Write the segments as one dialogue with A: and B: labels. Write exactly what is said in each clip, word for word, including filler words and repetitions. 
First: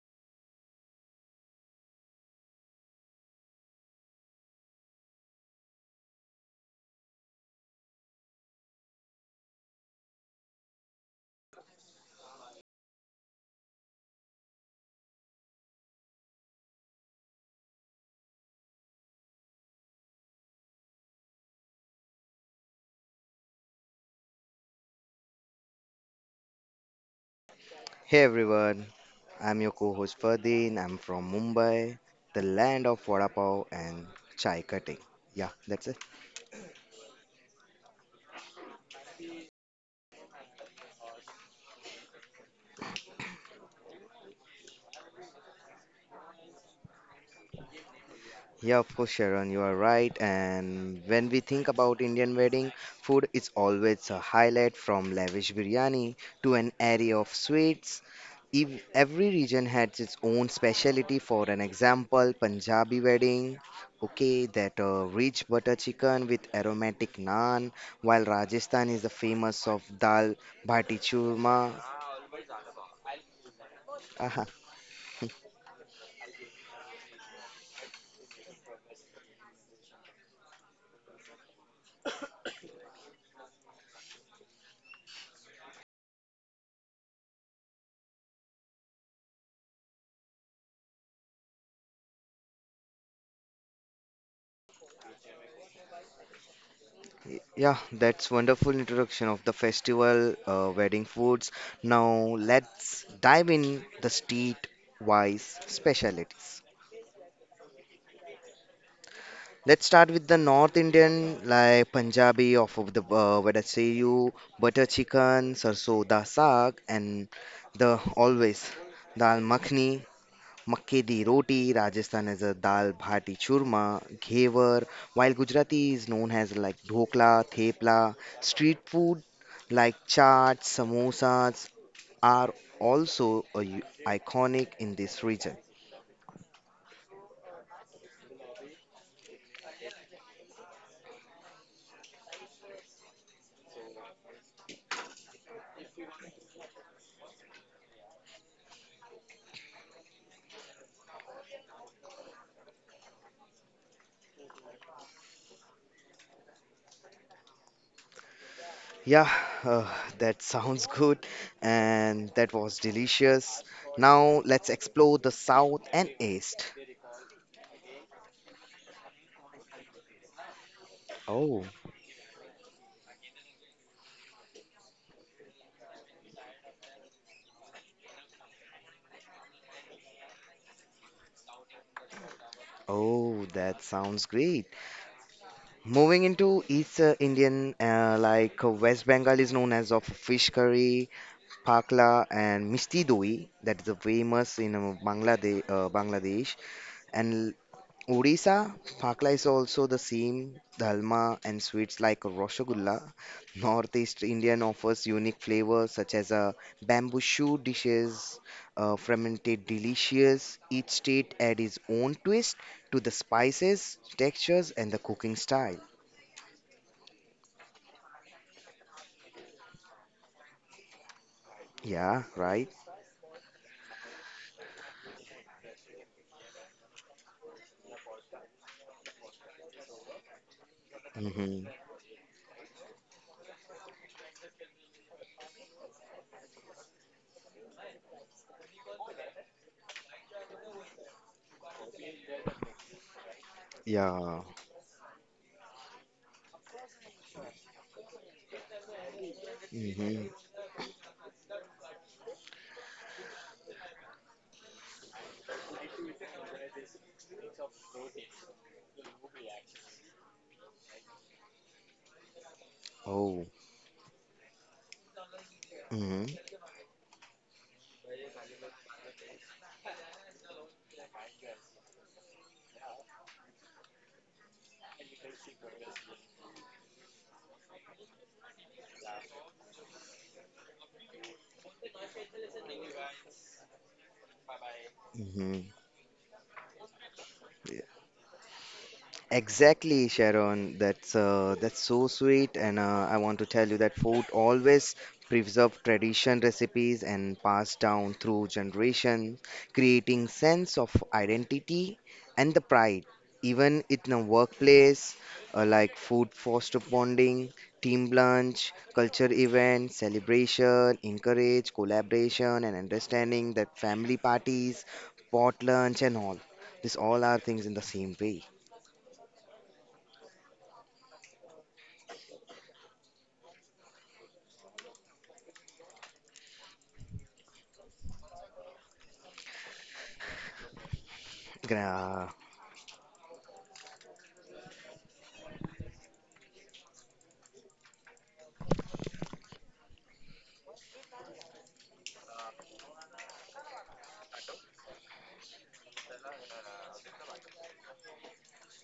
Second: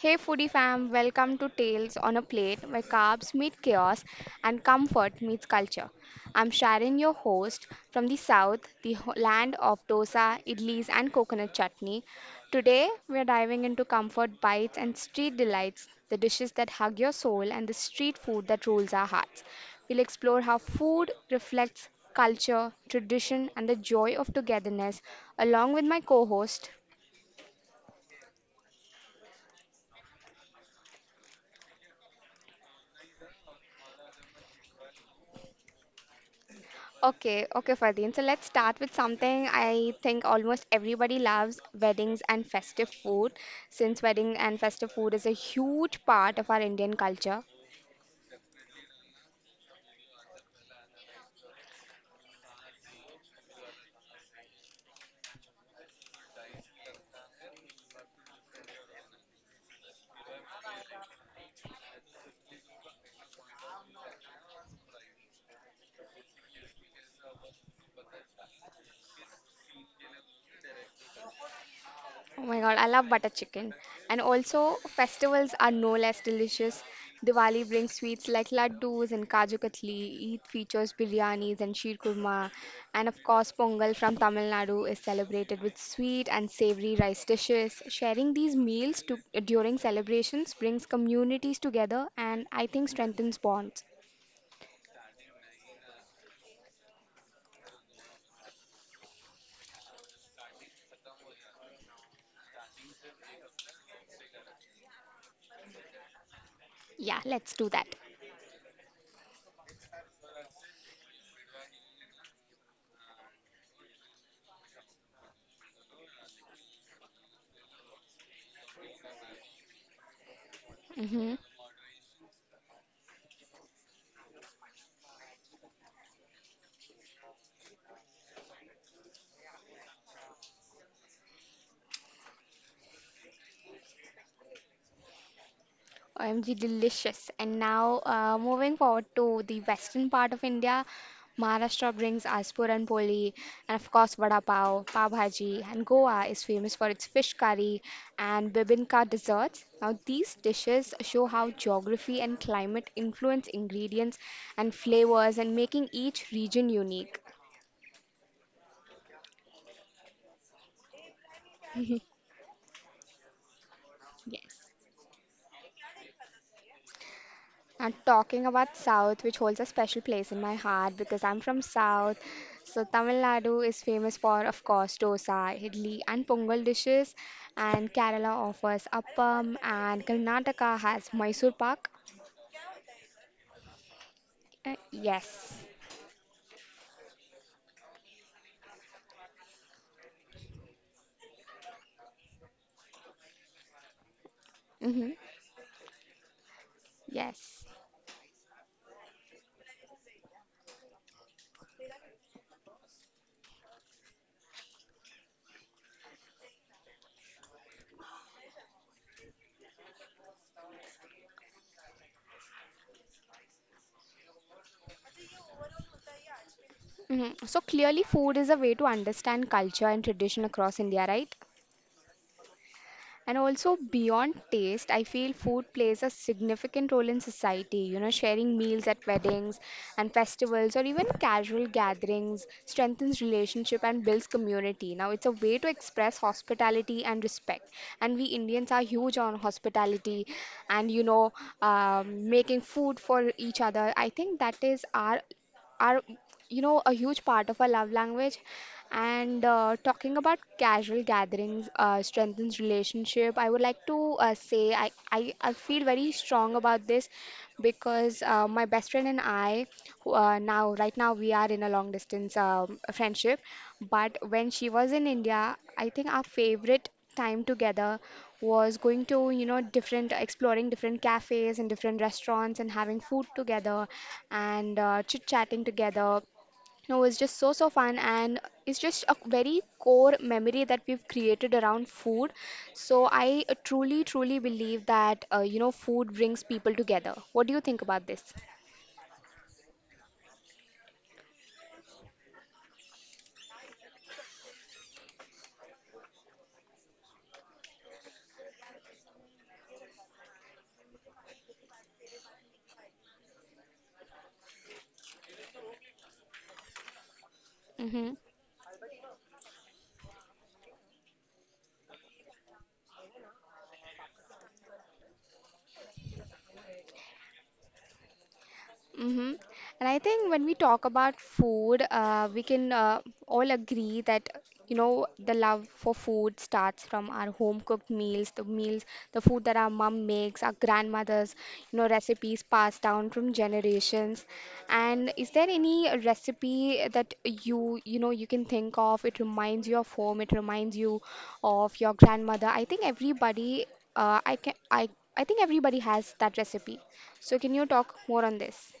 A: Hey foodie fam, welcome to Tales on a Plate where carbs meet chaos and comfort meets culture. I'm Sharon, your host from the south, the ho- land of dosa, idlis, and coconut chutney. Today, we're diving into comfort bites and street delights, the dishes that hug your soul and the street food that rules our hearts. We'll explore how food reflects culture, tradition, and the joy of togetherness, along with my co host.
B: Hey everyone, I'm your co-host Ferdin. I'm from Mumbai, the land of vada pav and chai cutting. Yeah, that's it.
A: Okay, okay, Fardeen. So let's start with something I think almost everybody loves weddings and festive food, since wedding and festive food is a huge part of our Indian culture.
B: Yeah, of course, Sharon, you are right. And when we think about Indian wedding food, it's always a highlight from lavish biryani to an array of sweets. Ev- Every region had its own specialty. For an example, Punjabi wedding, okay, that uh, rich butter chicken with aromatic naan, while Rajasthan is the famous of dal bhati churma.
A: Oh my God, I love butter chicken. And
B: Aha.
A: also, festivals are no less delicious. Diwali brings sweets like laddus and kaju katli. Eid features biryanis and sheer kurma. And of course, Pongal from Tamil Nadu is celebrated with sweet and savory rice dishes. Sharing these meals to, during celebrations brings communities together and I think strengthens bonds.
B: Yeah, that's wonderful introduction of the festival uh, wedding foods. Now let's dive in the street-wise specialties.
A: Yeah, let's do that.
B: Let's start with the North Indian, like Punjabi, of of the uh, vadaseyu, butter chicken, sarso da saag, and the always dal makhni, makke di
A: Hmm.
B: roti. Rajasthan is a dal bhati churma, ghevar, while Gujarati is known as like dhokla, thepla. Street food like chaat, samosas are also a u- iconic in this region.
A: O M G, delicious. And now, uh, moving forward to the western part of India, Maharashtra brings us Puran Poli, and of course, Vada Pav, Pav Bhaji, and Goa is famous for its fish curry and bibinka desserts. Now, these dishes show how geography and climate influence ingredients and flavors and making each region unique.
B: Yeah, uh, that sounds good and that was delicious. Now
A: Yes.
B: let's explore the south and east.
A: And talking about South, which holds a special place in my heart because I'm from
B: Oh,
A: South. So Tamil Nadu is famous for, of course, dosa, idli, and pongal dishes. And Kerala offers appam, and Karnataka has Mysore pak.
B: oh, that sounds great.
A: Uh, yes.
B: Moving into East uh, Indian, uh, like uh, West Bengal is known as of fish curry, pakla, and misti doi. That is a famous in uh,
A: Hmm.
B: Bangladesh, uh, Bangladesh, and
A: Yes.
B: Odisha, Phakla is also the same dalma and sweets like Rasgulla. Northeast Indian offers unique flavors such as uh, bamboo shoot dishes, uh, fermented delicious. Each state adds its own twist to the spices, textures, and the cooking style.
A: Hmm. So clearly, food is a way to understand culture and tradition across India, right?
B: Yeah, right.
A: And also, beyond taste, I feel food plays a significant role in society. You know, sharing meals at weddings and festivals or even
B: Mm-hmm.
A: casual gatherings strengthens relationship and builds community. Now, it's a way to express hospitality and respect. And we Indians are huge on hospitality and, you know, um, making food for each other. I
B: Yeah.
A: think that is our are you know a huge part of our love language and uh, talking
B: Mm-hmm.
A: about casual gatherings uh, strengthens relationship. I would like to uh, say I, I i feel very strong about this because uh, my best friend and I, who, uh, now right now we are in a long distance um, friendship,
B: Oh.
A: but when she was in India, I think
B: Mm-hmm.
A: our favorite time together was going to, you know, different, exploring different cafes and different restaurants and having food together and uh, chit-chatting together. No, it's just so, so fun, and it's just a very core memory that we've created around food. So I uh, truly, truly believe that, uh, you
B: Mm-hmm.
A: know, food brings people together. What do you think about this?
B: Exactly, Sharon. That's uh, that's so sweet, and uh, I want to tell you that food always preserve tradition recipes and passed down through generation, creating sense of identity and the pride. Even in a workplace, uh, like food foster bonding, team
A: Mm-hmm.
B: lunch, culture event, celebration, encourage collaboration and understanding that family parties, pot lunch and all. These all are things in the same way.
A: Mm-hmm. And I think when we talk about food, uh, we can uh, all agree that, you know, the love for food starts from our home cooked meals, the meals, the food that our mom makes, our grandmothers, you know,
B: Gra-
A: recipes passed down from generations. And is there any recipe that you, you know, you can think of? It reminds you of home, it reminds you of your grandmother. I think everybody, uh, I can, I, I think everybody has that recipe. So can you talk more on this?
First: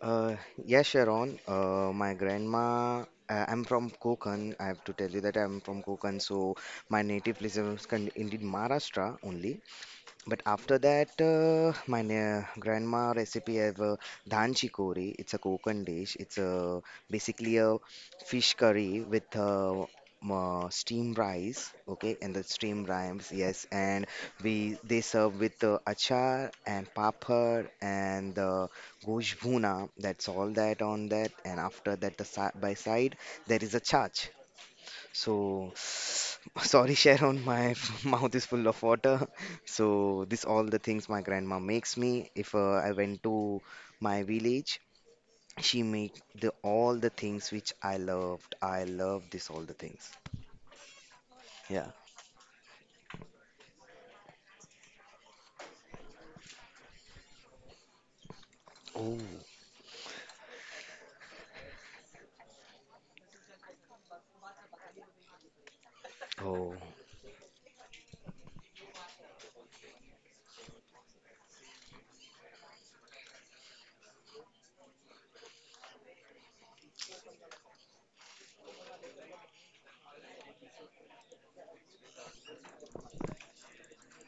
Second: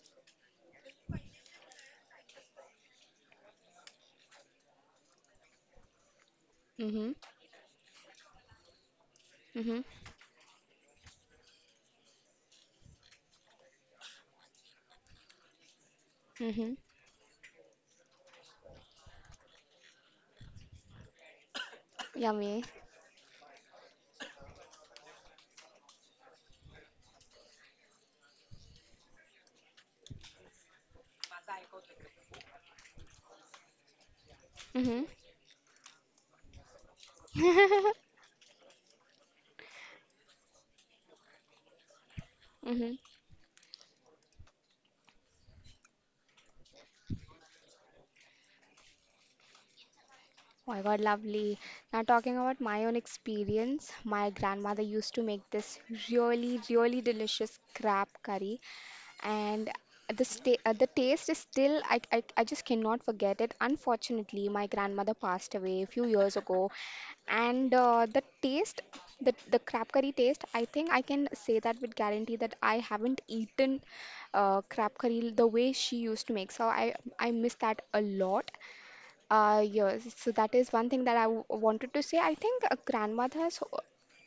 B: Uh, yeah, Sharon. Uh, my grandma. Uh, I'm from Konkan. I have to tell you that I'm from Konkan, so my
A: Mhm.
B: native place is con- indeed Maharashtra only.
A: Mhm.
B: But after that, uh, my na- grandma recipe have uh, dhan chikori. It's a Konkan dish. It's
A: Mhm.
B: a basically a fish curry with uh, m- uh, steamed rice. Okay, and the
A: Yummy.
B: steamed rice, yes. And we they serve with uh, achar and papad and the gosh bhuna. That's all that on that. And after that, the si by side there is a chaat.
A: Mhm.
B: So, sorry, Sharon, my mouth is full of water. So, this all the things my grandma makes me. If uh, I
A: Mhm.
B: went to my village, she make the all the things which I loved. I love this all the things.
A: Oh my God, lovely.
B: Yeah.
A: Now talking about my own experience, my grandmother used to make this really, really delicious crab curry
B: Oh.
A: and the sta- uh, the taste is still I, I I just cannot forget it. Unfortunately, my grandmother passed away a few years ago,
B: Oh.
A: and uh, the taste, the the crab curry taste, I think I can say that with guarantee that I haven't eaten uh, crab curry the way she used to make. So I I miss that a lot. Uh, yes, so that is one thing that I w- wanted to say. I think uh, grandmothers ho-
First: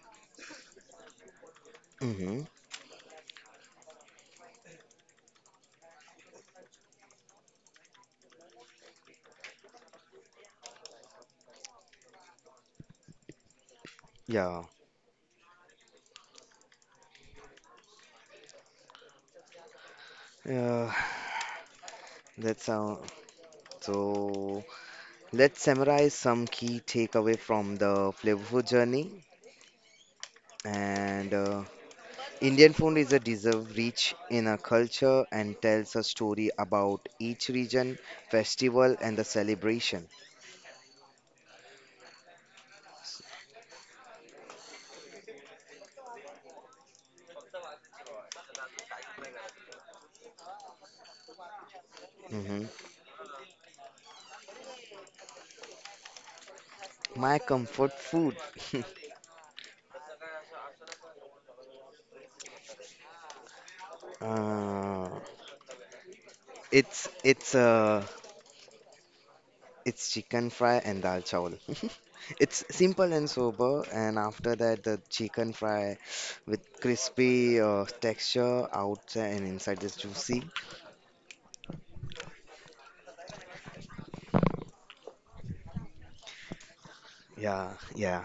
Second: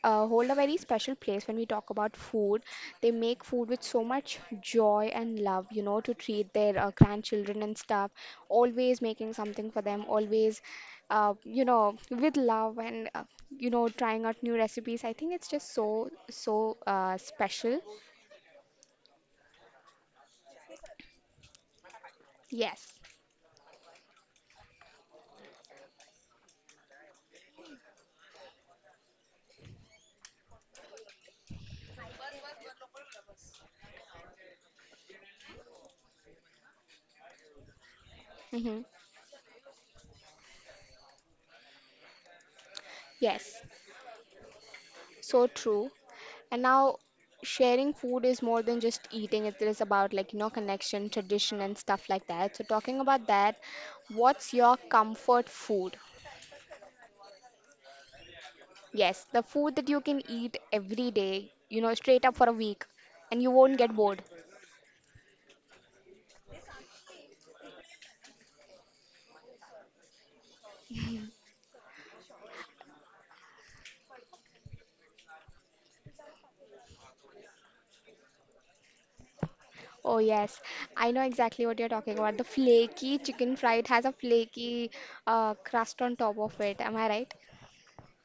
A: uh, hold a very special place when we talk about
B: Mm-hmm.
A: food. They make food with so much joy and love, you know, to treat their uh, grandchildren and stuff. Always making something for them, always, uh, you know, with love and, uh, you know, trying out new
B: Yeah.
A: recipes. I think it's just so, so uh, special.
B: Uh, that's uh,
A: Yes.
B: so. Let's summarize some key takeaway from the flavorful journey and. Uh, Indian food is a deserve rich in a culture and tells a story about each region,
A: Hmm.
B: festival, and the celebration.
A: Yes. So true. And now, sharing food is more than just eating. It is about like you know connection, tradition, and stuff like that. So
B: Mhm.
A: talking about that, what's your comfort food?
B: My comfort food,
A: Yes, the food that you can eat every day, you know, straight up for a week, and you won't get bored.
B: uh, it's it's uh, it's chicken fry and dal chawal. It's simple and sober, and after that, the chicken fry with crispy uh, texture outside and inside is
A: Oh
B: juicy.
A: yes, I know exactly what you're talking about. The flaky chicken fry. It has a flaky uh, crust on top of it. Am I right?
B: Yeah, yeah,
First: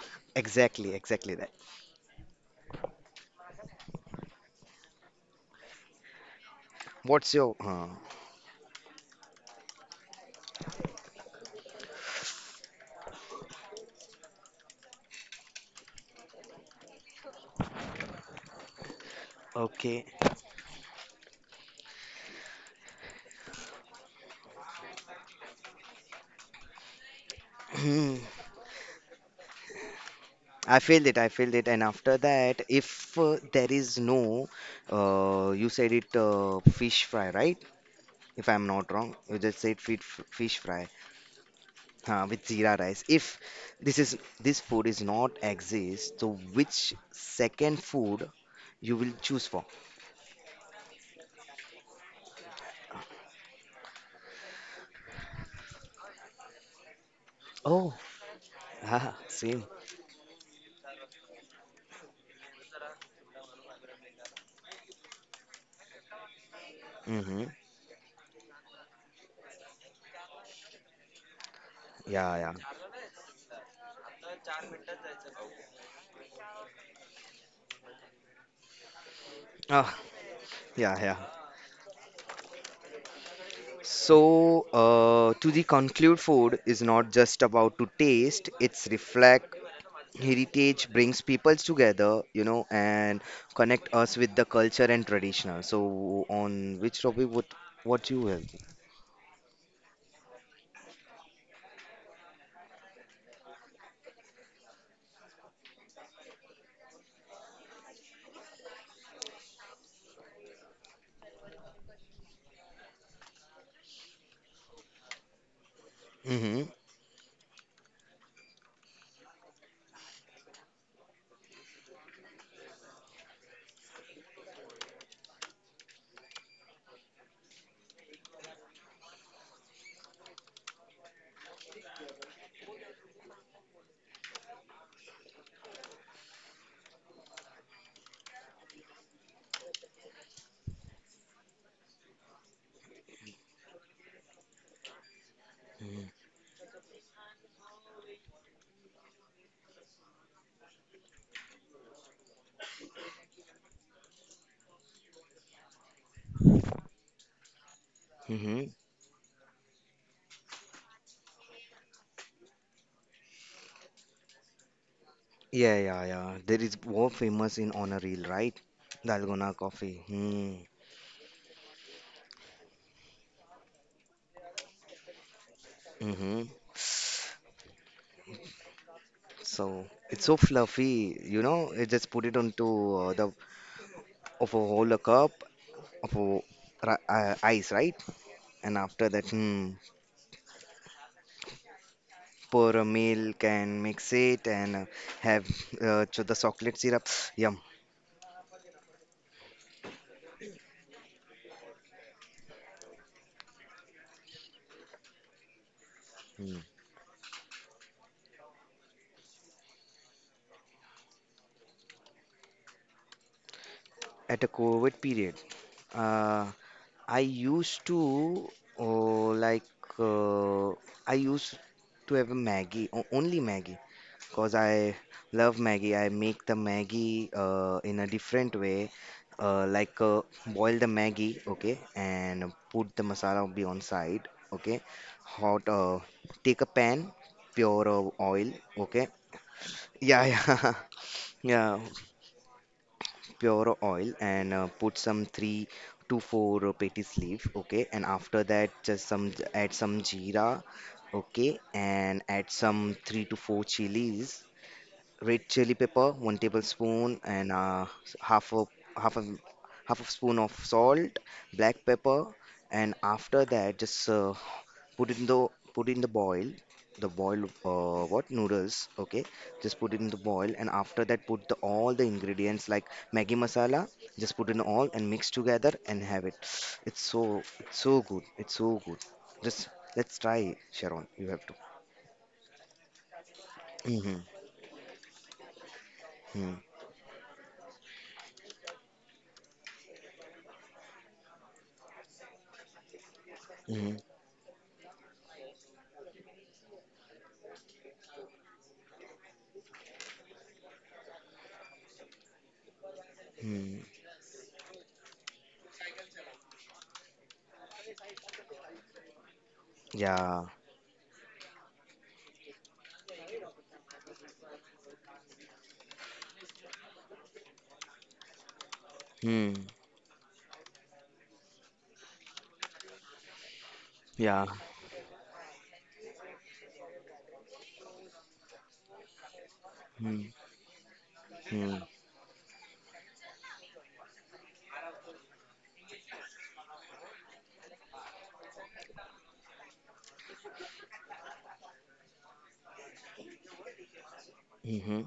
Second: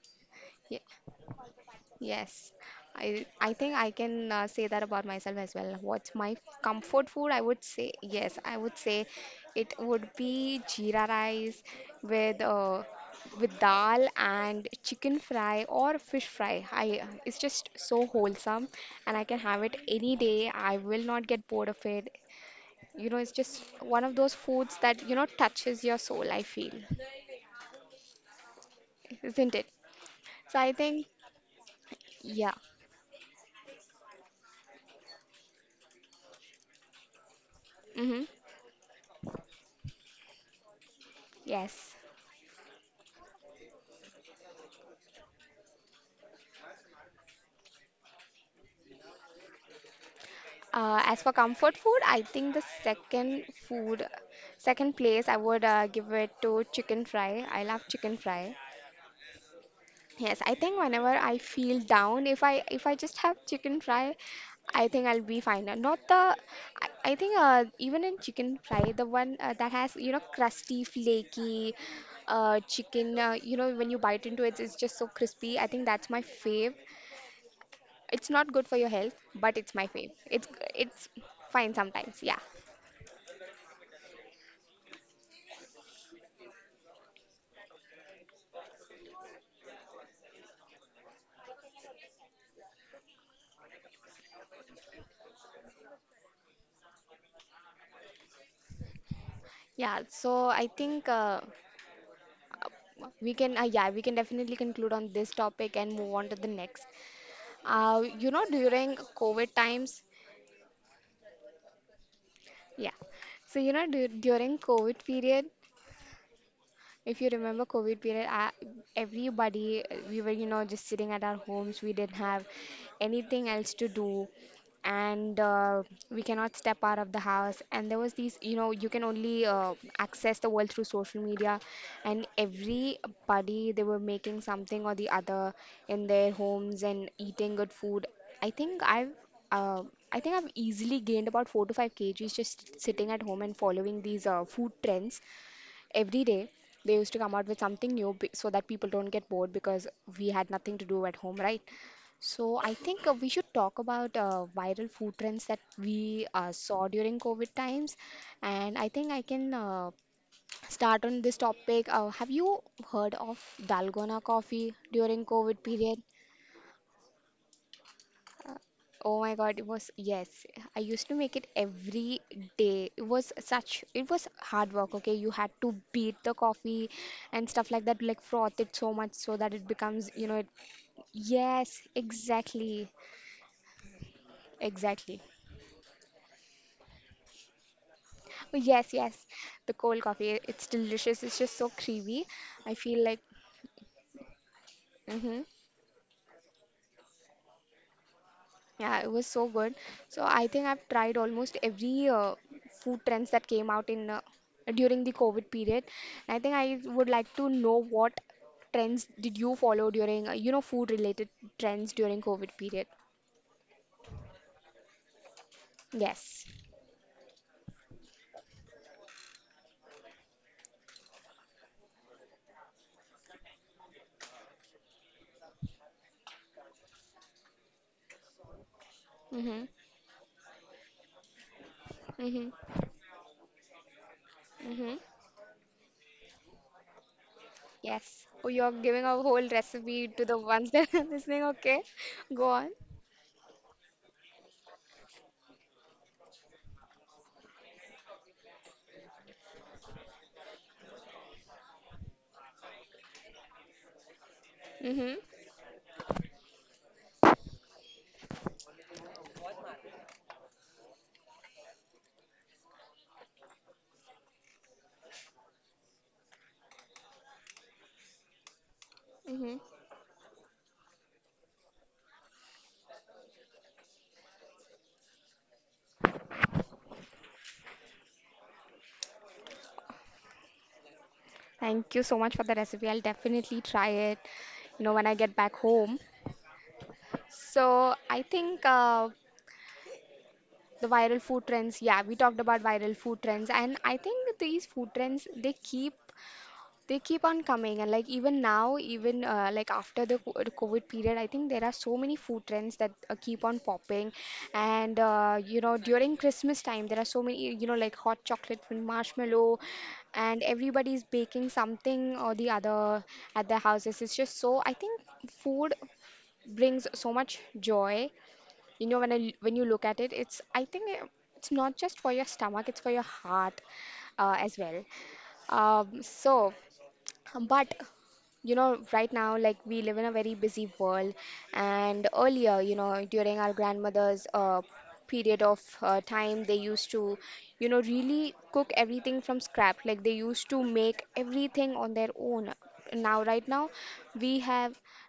A: Yeah.
B: exactly, exactly that.
A: Yes, I I think I can uh, say that about myself as well. What's my comfort food?
B: What's
A: I
B: your
A: would
B: uh,
A: say yes. I would say it would be jeera rice with uh, with dal and chicken fry or fish fry. I It's just so wholesome, and I can have it
B: okay?
A: any day. I will not get bored of it. You know, it's just one of those foods that you know touches your soul. I feel, isn't it? So I
B: I
A: think
B: feel it, I feel it. And after
A: yeah.
B: that, if uh, there is no, uh, you said it uh, fish fry, right?
A: Mm-hmm.
B: If I'm not wrong, you just said fit- fish fry
A: Yes.
B: uh, with zira rice. If this is this food is not exist, so which second food you will choose for?
A: Uh, as for comfort food, I think the second food, second place, I would uh, give it to chicken fry. I love
B: Oh,
A: chicken fry.
B: ah, same.
A: Yes, I think whenever I feel down, if I if I just have chicken fry, I think I'll be fine. Uh, Not the, I, I think
B: Mm-hmm.
A: uh, even in chicken fry, the one uh, that has you know crusty, flaky,
B: Yeah, yeah.
A: uh, chicken. Uh, you know when you bite into it, it's just so crispy. I think that's my fave. It's not good for your health, but it's my
B: Ah,
A: fave. It's
B: yeah,
A: it's
B: yeah.
A: fine sometimes. Yeah.
B: So, uh, to the conclude, food is not just about to taste, it's reflect heritage brings people together, you know, and connect us with the culture and traditional. So on which topic would what you will?
A: Yeah, so I think uh, we can, uh, yeah, we can definitely conclude on this topic and move on to the next. Uh, you know, during COVID times, yeah. So, you know, du during COVID period,
B: Mm-hmm.
A: if you remember COVID period, I, everybody, uh, we were, you know, just sitting at our homes. We didn't have anything else to do. And uh, we cannot step out of the house. And there was these, you know, you can only uh, access the world through social media. And everybody, they were making something or the other in their homes and eating good food. I think I've uh, I think I've easily gained about four to five kilograms just sitting at home and following these uh, food trends every day. They used to come out with something new, be- so that people don't get bored, because we had nothing to do at home, right? So I think uh, we should talk about uh, viral food trends that we uh, saw during COVID times,
B: Mm-hmm.
A: and I think I can uh, start on this topic. Uh, have you heard of dalgona coffee during COVID
B: Yeah,
A: period?
B: yeah, yeah. There is more famous in honor reel, right?
A: Oh my
B: Dalgona
A: God, it was,
B: coffee.
A: yes.
B: Hmm.
A: I used to make it every day. It was such, it was hard work, okay? You had to beat the
B: Mm-hmm.
A: coffee and stuff like that, like froth it so much so that it
B: So
A: becomes,
B: it's
A: you
B: so
A: know, it,
B: fluffy, you know.
A: yes,
B: You just put it
A: exactly,
B: onto uh, the of a whole
A: exactly.
B: cup of a, ri- uh, ice, right?
A: Oh,
B: And
A: yes,
B: after
A: yes.
B: that, hmm,
A: The cold coffee, it's delicious. It's just so creamy. I
B: pour a
A: feel like,
B: milk and mix it and uh,
A: mm-hmm.
B: have uh, cho- the chocolate syrup. Yum.
A: Yeah, it was so good. So I think I've tried almost every uh, food trends that came out in uh, during the COVID period. And I think
B: Mm.
A: I would like to know what trends did you follow during, uh, you know, food related trends during COVID period?
B: At a COVID period,
A: Yes.
B: uh, I used to oh, like uh, I used to have a Maggie, o- only Maggie, because I love Maggie. I make the Maggie uh, in a different way,
A: Mm-hmm.
B: uh, like uh, boil the Maggie, okay, and
A: Mm-hmm.
B: put the masala be on side, okay.
A: Mm-hmm.
B: Hot, uh, take a pan, pure uh,
A: Yes. Oh,
B: oil,
A: you're giving
B: okay.
A: a whole recipe
B: Yeah,
A: to the ones
B: yeah,
A: that are listening.
B: yeah.
A: Okay. Go on.
B: Pure oil and uh, put some three to four patties leaf, okay. And after that, just some add some jeera, okay, and add some three to four chilies,
A: Mm-hmm.
B: red chili pepper, one tablespoon, and uh, half a half a half a spoon of salt, black pepper, and after that, just uh, put in the put in the boil the boil uh, what noodles, okay,
A: Mm-hmm.
B: just put it in the boil and after that put the, all the ingredients like maggi masala, just put in all and mix together and have it. it's so it's so good, it's so good. Just let's try, Sharon, you have to.
A: Thank you so much for the recipe. I'll definitely try
B: Mm-hmm.
A: it, you know, when I get back home.
B: Hmm.
A: So I think uh, the viral food trends. Yeah, we talked about viral food trends, and I
B: Hmm.
A: think these food trends they keep they keep on coming, and like even now, even uh, like after the co- the COVID period, I think there are so many food trends that uh, keep on
B: Hmm.
A: popping, and uh, you know during Christmas time there are so many you know like hot chocolate with marshmallow, and
B: Yeah.
A: everybody's baking something or the other at their houses. It's just so I think food brings so much joy, you know, when I l- when
B: Hmm.
A: you look at it, it's I think uh, it's not just for your stomach, it's for your heart uh,
B: Yeah.
A: as well. Um, so, um, but you know, right now, like we live in a very
B: Hmm.
A: busy world,
B: Hmm.
A: and earlier, you know, during our grandmother's uh, period of uh, time, they used to, you know, really cook everything from scratch. Like they used to make everything on their own. Now, right now, we have
B: Hmm.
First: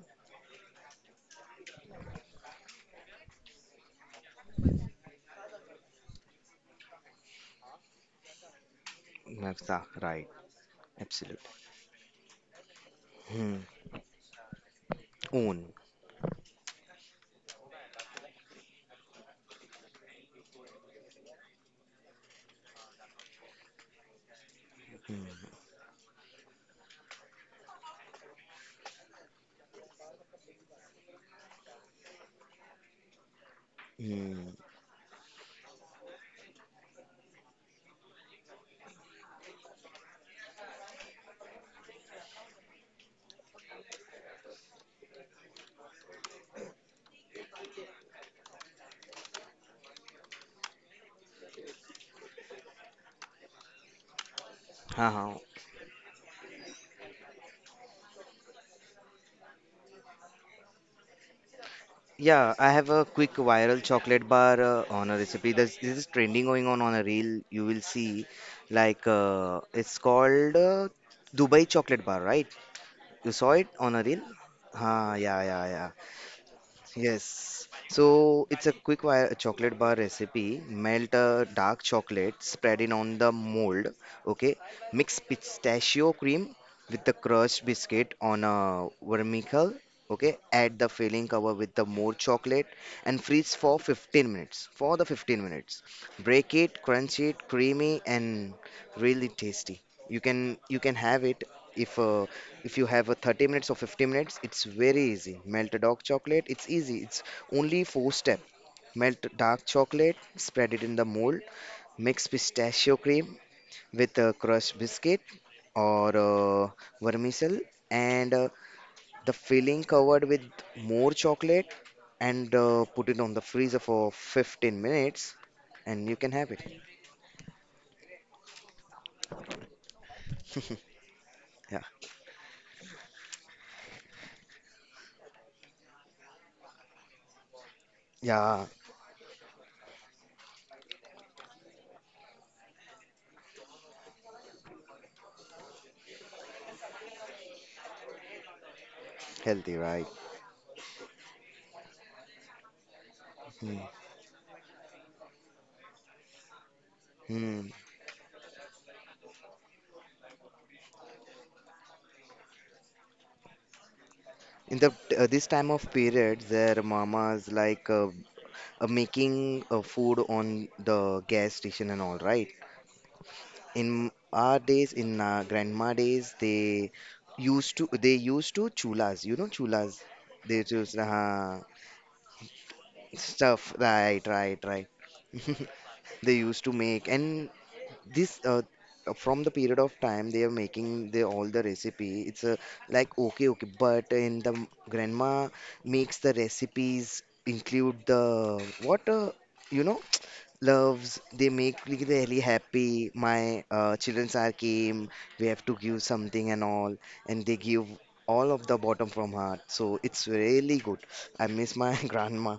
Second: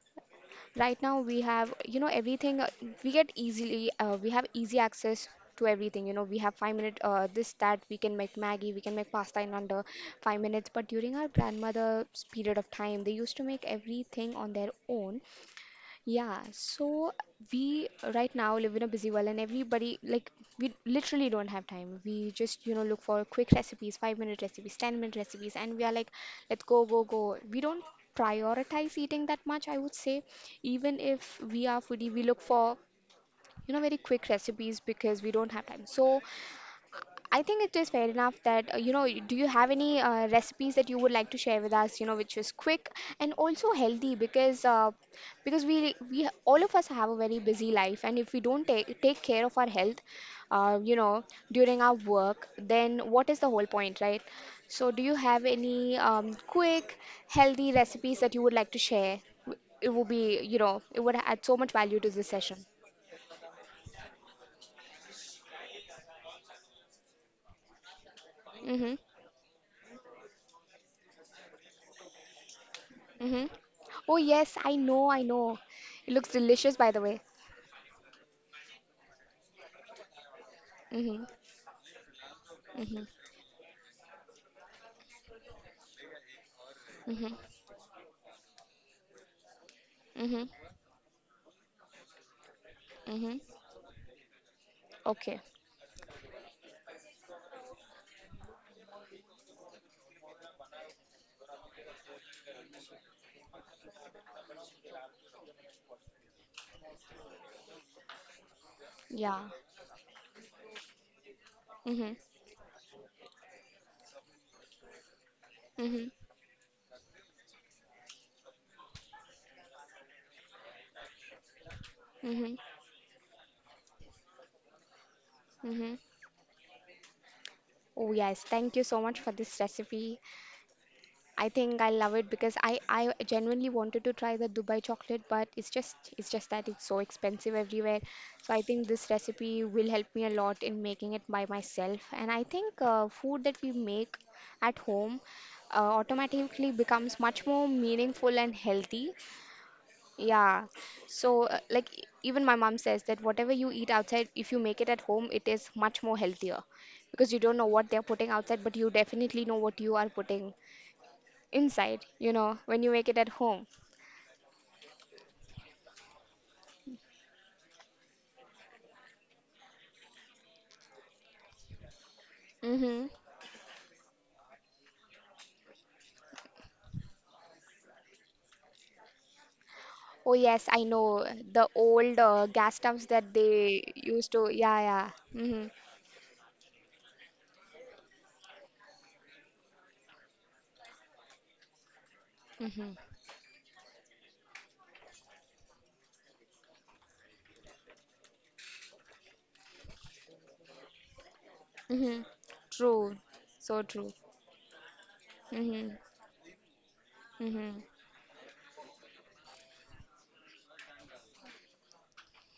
A: Right now we have, you know, everything uh, we get easily, uh, we have easy access to everything. You know, we have five minute uh, this, that, we can make Maggie, we can make pasta in under
B: Nafsa, right.
A: five minutes. But during our
B: Absolutely.
A: grandmother's period of time, they used to
B: Hmm.
A: make everything on their own.
B: Own.
A: Yeah, so we right now live in a busy world, and everybody like we literally don't have time. We just, you know, look for quick recipes, five minute recipes, ten minute
B: Hmm.
A: recipes, and we are like, let's go, go, go. We don't prioritize eating that much, I would say. Even if we are foodie, we look for, you know, very quick
B: Hmm.
A: recipes because we don't have time. So I think it is fair enough that, uh, you know, do you have any uh, recipes that you would like to share with us, you know, which is quick and also healthy because uh, because we we all of us have a very busy life, and if we don't take take care of our health, uh, you know, during our work, then what is the whole point, right? So
B: Ha
A: do you
B: ha.
A: have any um, quick, healthy recipes that you would like to share? W- It would be, you know, it would add so much value to this
B: Yeah,
A: session.
B: I have a quick viral chocolate bar uh, on a recipe. This, this is trending going on on a reel. You will see,
A: Mm-hmm.
B: like uh, it's called uh, Dubai chocolate bar, right? You
A: Mm-hmm.
B: saw it on a
A: Oh
B: reel?
A: yes, I know,
B: Ah,
A: I
B: yeah,
A: know.
B: yeah, yeah.
A: It looks delicious, by the way.
B: Yes. So it's a quick wire chocolate bar recipe. Melt
A: Mm-hmm.
B: a dark chocolate, spread it
A: Mm-hmm.
B: on the mold. Okay. Mix pistachio cream with the
A: Mm-hmm.
B: crushed biscuit on a vermicle. Okay.
A: Mm-hmm.
B: Add the filling cover with the more chocolate and
A: Mm-hmm.
B: freeze for fifteen minutes. For the
A: Okay.
B: fifteen minutes. Break it, crunch it, creamy and really tasty. You can you can have it if uh, if you have a thirty minutes or fifty minutes, it's very easy. Melt a dark chocolate, it's easy. It's only four step. Melt
A: Yeah.
B: dark chocolate, spread it in the mold,
A: Mm-hmm.
B: mix pistachio cream with a crushed biscuit
A: Mm-hmm.
B: or uh, vermicelli and uh, the filling covered with more chocolate and
A: Mm-hmm.
B: uh, put it on the freezer for fifteen minutes
A: Mm-hmm.
B: and you can have it.
A: Oh yes, thank you so much for this recipe. I think
B: Yeah.
A: I love it because I I genuinely wanted to try the Dubai chocolate, but it's just it's just that it's so expensive everywhere. So I
B: Yeah,
A: think this recipe will help me a lot in making it by myself. And I think uh, food that we make at home uh, automatically becomes much more meaningful and healthy.
B: healthy, right?
A: Yeah. So uh, like e- even my mom says that whatever you
B: Hmm.
A: eat outside, if you make it at home, it is much more healthier because you don't know
B: Hmm.
A: what they're putting outside, but you definitely know what you are putting inside, you know, when you make it at home.
B: In the uh, this time of period, their mamas like uh, uh, making uh, food on the gas station and all, right?
A: Mm-hmm.
B: In our days, in our grandma days, they used to they used to chulas, you know chulas.
A: Oh
B: They
A: yes, I
B: choose
A: know
B: uh,
A: the old uh, gas stumps that
B: stuff,
A: they
B: right,
A: used to.
B: right,
A: Yeah,
B: right.
A: yeah. Mhm.
B: They used to make and this uh, uh, from the period of time they are making the all the recipe, it's uh,
A: Mhm.
B: like okay okay, but in the m- grandma makes the recipes include the what uh, you know, loves they make me
A: Mm-hmm.
B: really happy.
A: True.
B: My
A: So
B: uh,
A: true.
B: childrens are came, we have to
A: Mhm.
B: give something and all, and they
A: Mhm.
B: give all of the bottom from heart, so it's really good. I miss my grandma.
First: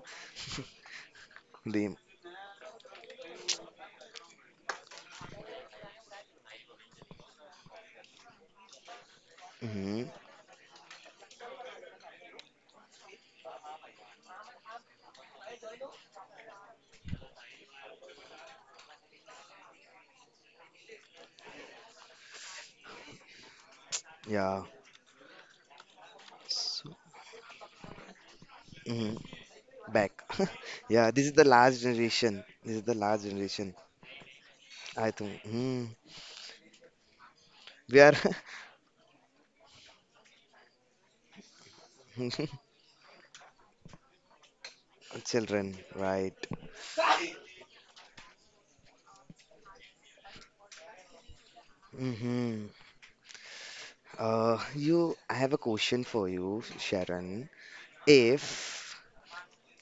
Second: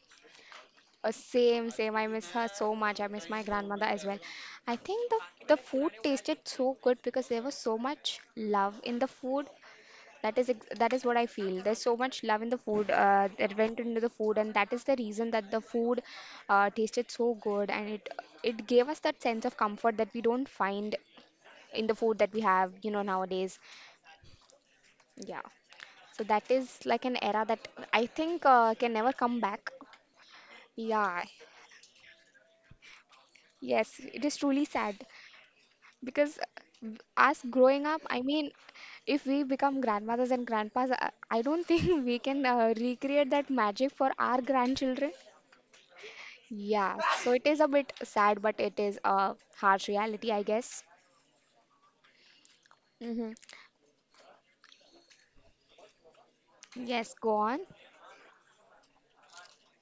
A: Uh, same,
B: They,
A: same. I miss her so much. I miss my grandmother as well. I think the the food tasted so good because there was so much love in the food.
B: hmm,
A: That is ex- that is what I feel. There's so much love in the food uh, that went into the food, and that is the reason that the food uh, tasted so good, and it it gave us that sense of comfort that we don't find in the food that we have, you know, nowadays.
B: yeah,
A: Yeah. So that is like an era that I think uh, can never come back.
B: back. Yeah,
A: Yeah.
B: this is the last generation. This is the last generation.
A: Yes, it is truly sad.
B: I think hmm,
A: Because as growing
B: we
A: up,
B: are
A: I mean, if we become grandmothers and grandpas, I I don't think we can uh, recreate that magic for our grandchildren.
B: children, right?
A: Yeah, so it is a bit sad, but it is a harsh reality, I guess.
B: Hmm.
A: Mm-hmm.
B: Uh, you, I have a question for you,
A: Yes, go
B: Sharon.
A: on.
B: If,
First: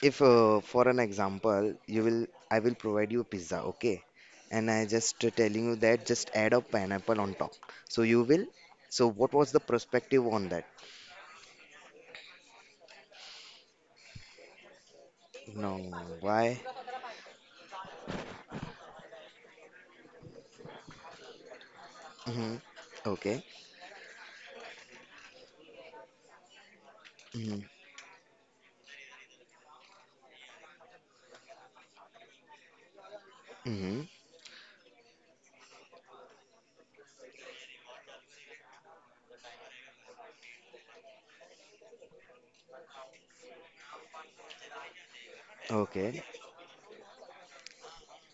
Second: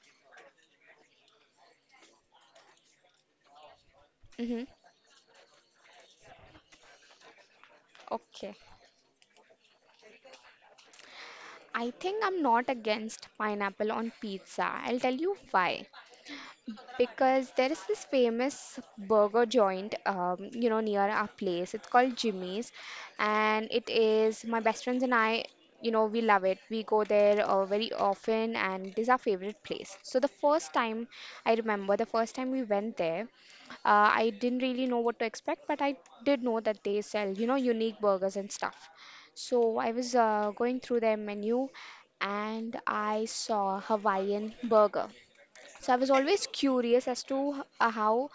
B: if uh, for an example, you will, I will provide you pizza, okay?
A: Mm-hmm.
B: And I just uh, telling you that just add a pineapple on top. So you will.
A: Okay.
B: So what was the perspective on that?
A: I think I'm not against pineapple on pizza. I'll tell you
B: No,
A: why,
B: why?
A: because there is this famous burger joint, um, you know, near our place. It's called
B: Hmm.
A: Jimmy's,
B: Okay.
A: and it is my best friends and I. You know, we love it. We go there
B: Hmm.
A: uh, very often, and it is our favorite place. So the first time I remember, the first time we went there,
B: Hmm.
A: uh, I didn't really know what to expect, but I did know that they sell, you know, unique burgers and stuff. So I was uh, going through their menu and I saw Hawaiian burger. So I was
B: Okay.
A: always curious as to h- uh, how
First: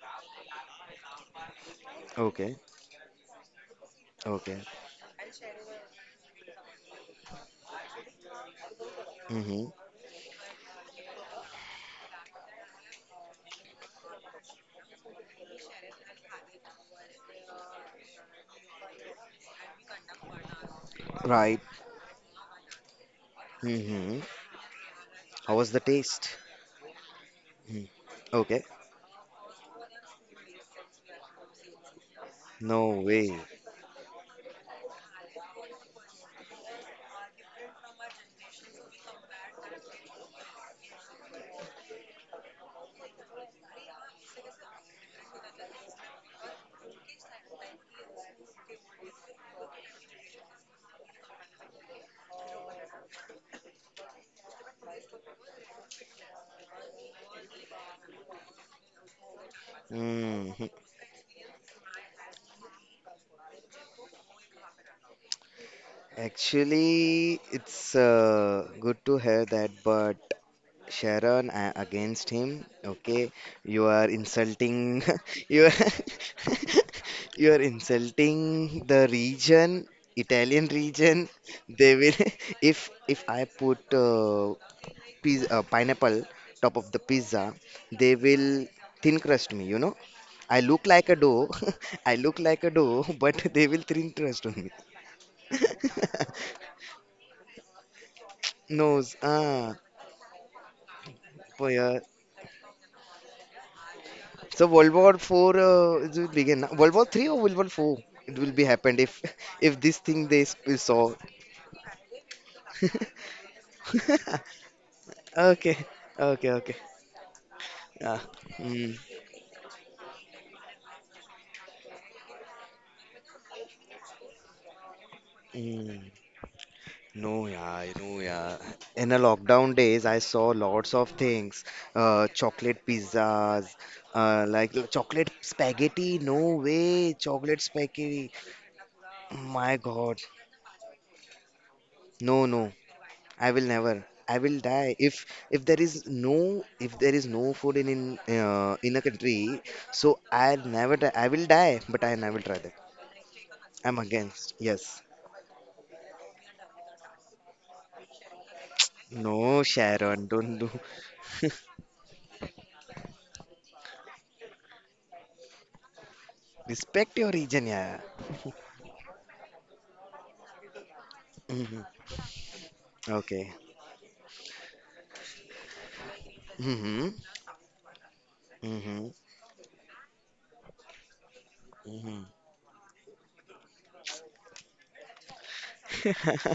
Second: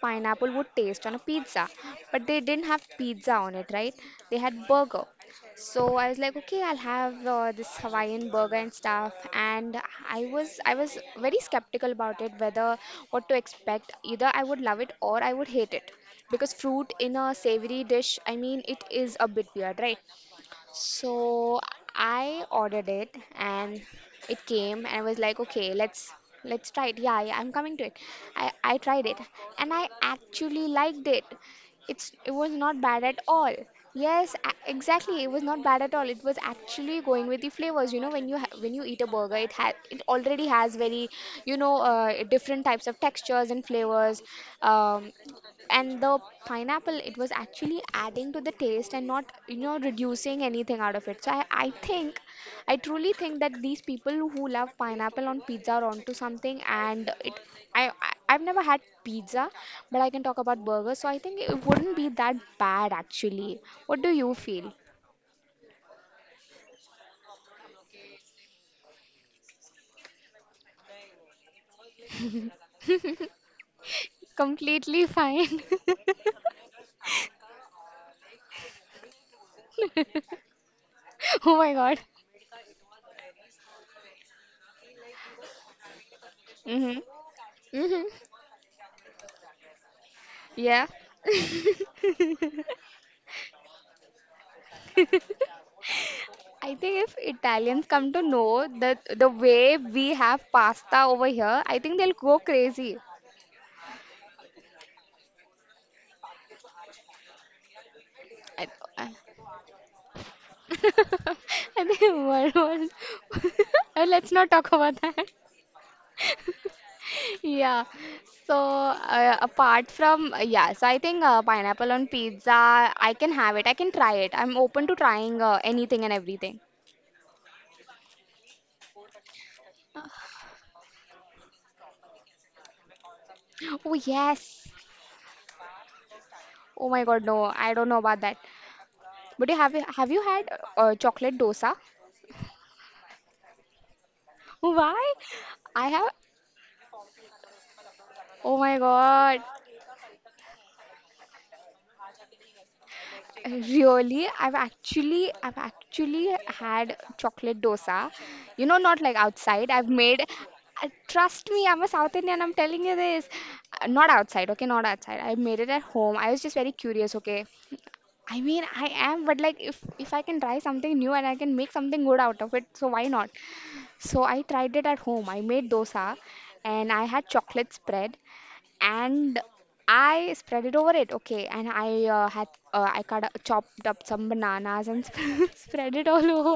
A: pineapple would taste on a pizza. But they
B: Okay.
A: didn't have pizza on it, right? They
B: Okay.
A: had burger. So I was like, okay, I'll have uh, this Hawaiian burger and stuff.
B: Mm-hmm.
A: And I was I was very skeptical about it, whether what to expect. Either I would love it or I would hate it. Because fruit in a savory dish, I mean, it is a bit weird, right? So
B: Right.
A: I ordered it and
B: Mm-hmm.
A: it came and I was like,
B: How was
A: okay,
B: the
A: let's
B: taste?
A: let's try it. Yeah, yeah, I'm coming to
B: Mm.
A: it. I
B: Okay.
A: I tried it and I actually liked it. It's it was not bad
B: No
A: at
B: way.
A: all. Yes a- exactly, it was not bad at all. It was actually going with the flavors, you know, when you ha- when you eat a burger, it has, it already has very, you know, uh, different types of textures and flavors, um, and the pineapple, it was actually adding to the taste and not, you know, reducing anything out of it. So i, I think I truly think that these people who love pineapple on pizza are onto something, and it. I, I I've never had pizza, but I can talk about
B: Mm-hmm.
A: burgers, so I think it wouldn't be that bad actually. What do you feel?
B: Actually, it's uh, good to hear that, but Sharon, uh, against him, okay, you are insulting,
A: Completely fine.
B: you are, you are insulting the region, Italian region.
A: Oh my
B: They
A: god.
B: will, if if I put uh, piz- uh, pineapple top of the
A: Mm-hmm.
B: pizza,
A: Hmm.
B: they will thin crust me, you know. I
A: Yeah.
B: look like a dough, I look like a dough, but they will thin crust on me.
A: I think if Italians come to know the
B: Nose,
A: the
B: ah,
A: way we have pasta over here,
B: boy,
A: I think
B: yeah.
A: they'll go crazy.
B: So World War Four uh, it will begin. Na? World War Three or World War Four? It will be
A: I,
B: happened
A: I,
B: if if this thing they s- we saw.
A: I think world wars. Let's not talk about that.
B: Okay, okay, okay.
A: Yeah.
B: Yeah.
A: So
B: Mm,
A: uh, apart from uh, yeah, so I think uh, pineapple on pizza, I can have it. I can try it. I'm open to trying uh, anything
B: mm.
A: and everything.
B: No, yeah, I know, yeah. In the lockdown days, I saw lots of things, uh, chocolate pizzas,
A: Oh
B: uh,
A: yes.
B: like l- chocolate spaghetti. No
A: Oh my
B: way,
A: God, no,
B: chocolate
A: I don't know about
B: spaghetti.
A: that. But you have
B: My
A: you have you
B: God,
A: had uh, chocolate dosa?
B: no, no, I will never. I will die
A: Why?
B: if if there
A: I
B: is
A: have.
B: no, if there is no food in in
A: Oh
B: uh,
A: my
B: in a country.
A: God.
B: So I never die. I will die, but I never try that. I'm
A: Really,
B: against.
A: I've
B: Yes.
A: actually, I've actually had chocolate dosa. You know, not like
B: No,
A: outside. I've made.
B: Sharon, don't do.
A: uh, Trust me, I'm a South Indian. I'm telling you this. Uh, Not outside, okay? Not outside. I made it at home. I was just very curious,
B: Respect your
A: okay?
B: region, yeah.
A: I mean, I am, but like, if if I can try something new and I can make something good out of it, so why not?
B: Okay.
A: So I tried it at home. I made dosa, and I
B: Mm-hmm.
A: had chocolate spread,
B: Mm-hmm.
A: and I spread it over it. Okay, and I
B: Mm-hmm.
A: uh, had, uh, I cut up, chopped up some bananas and spread it all over,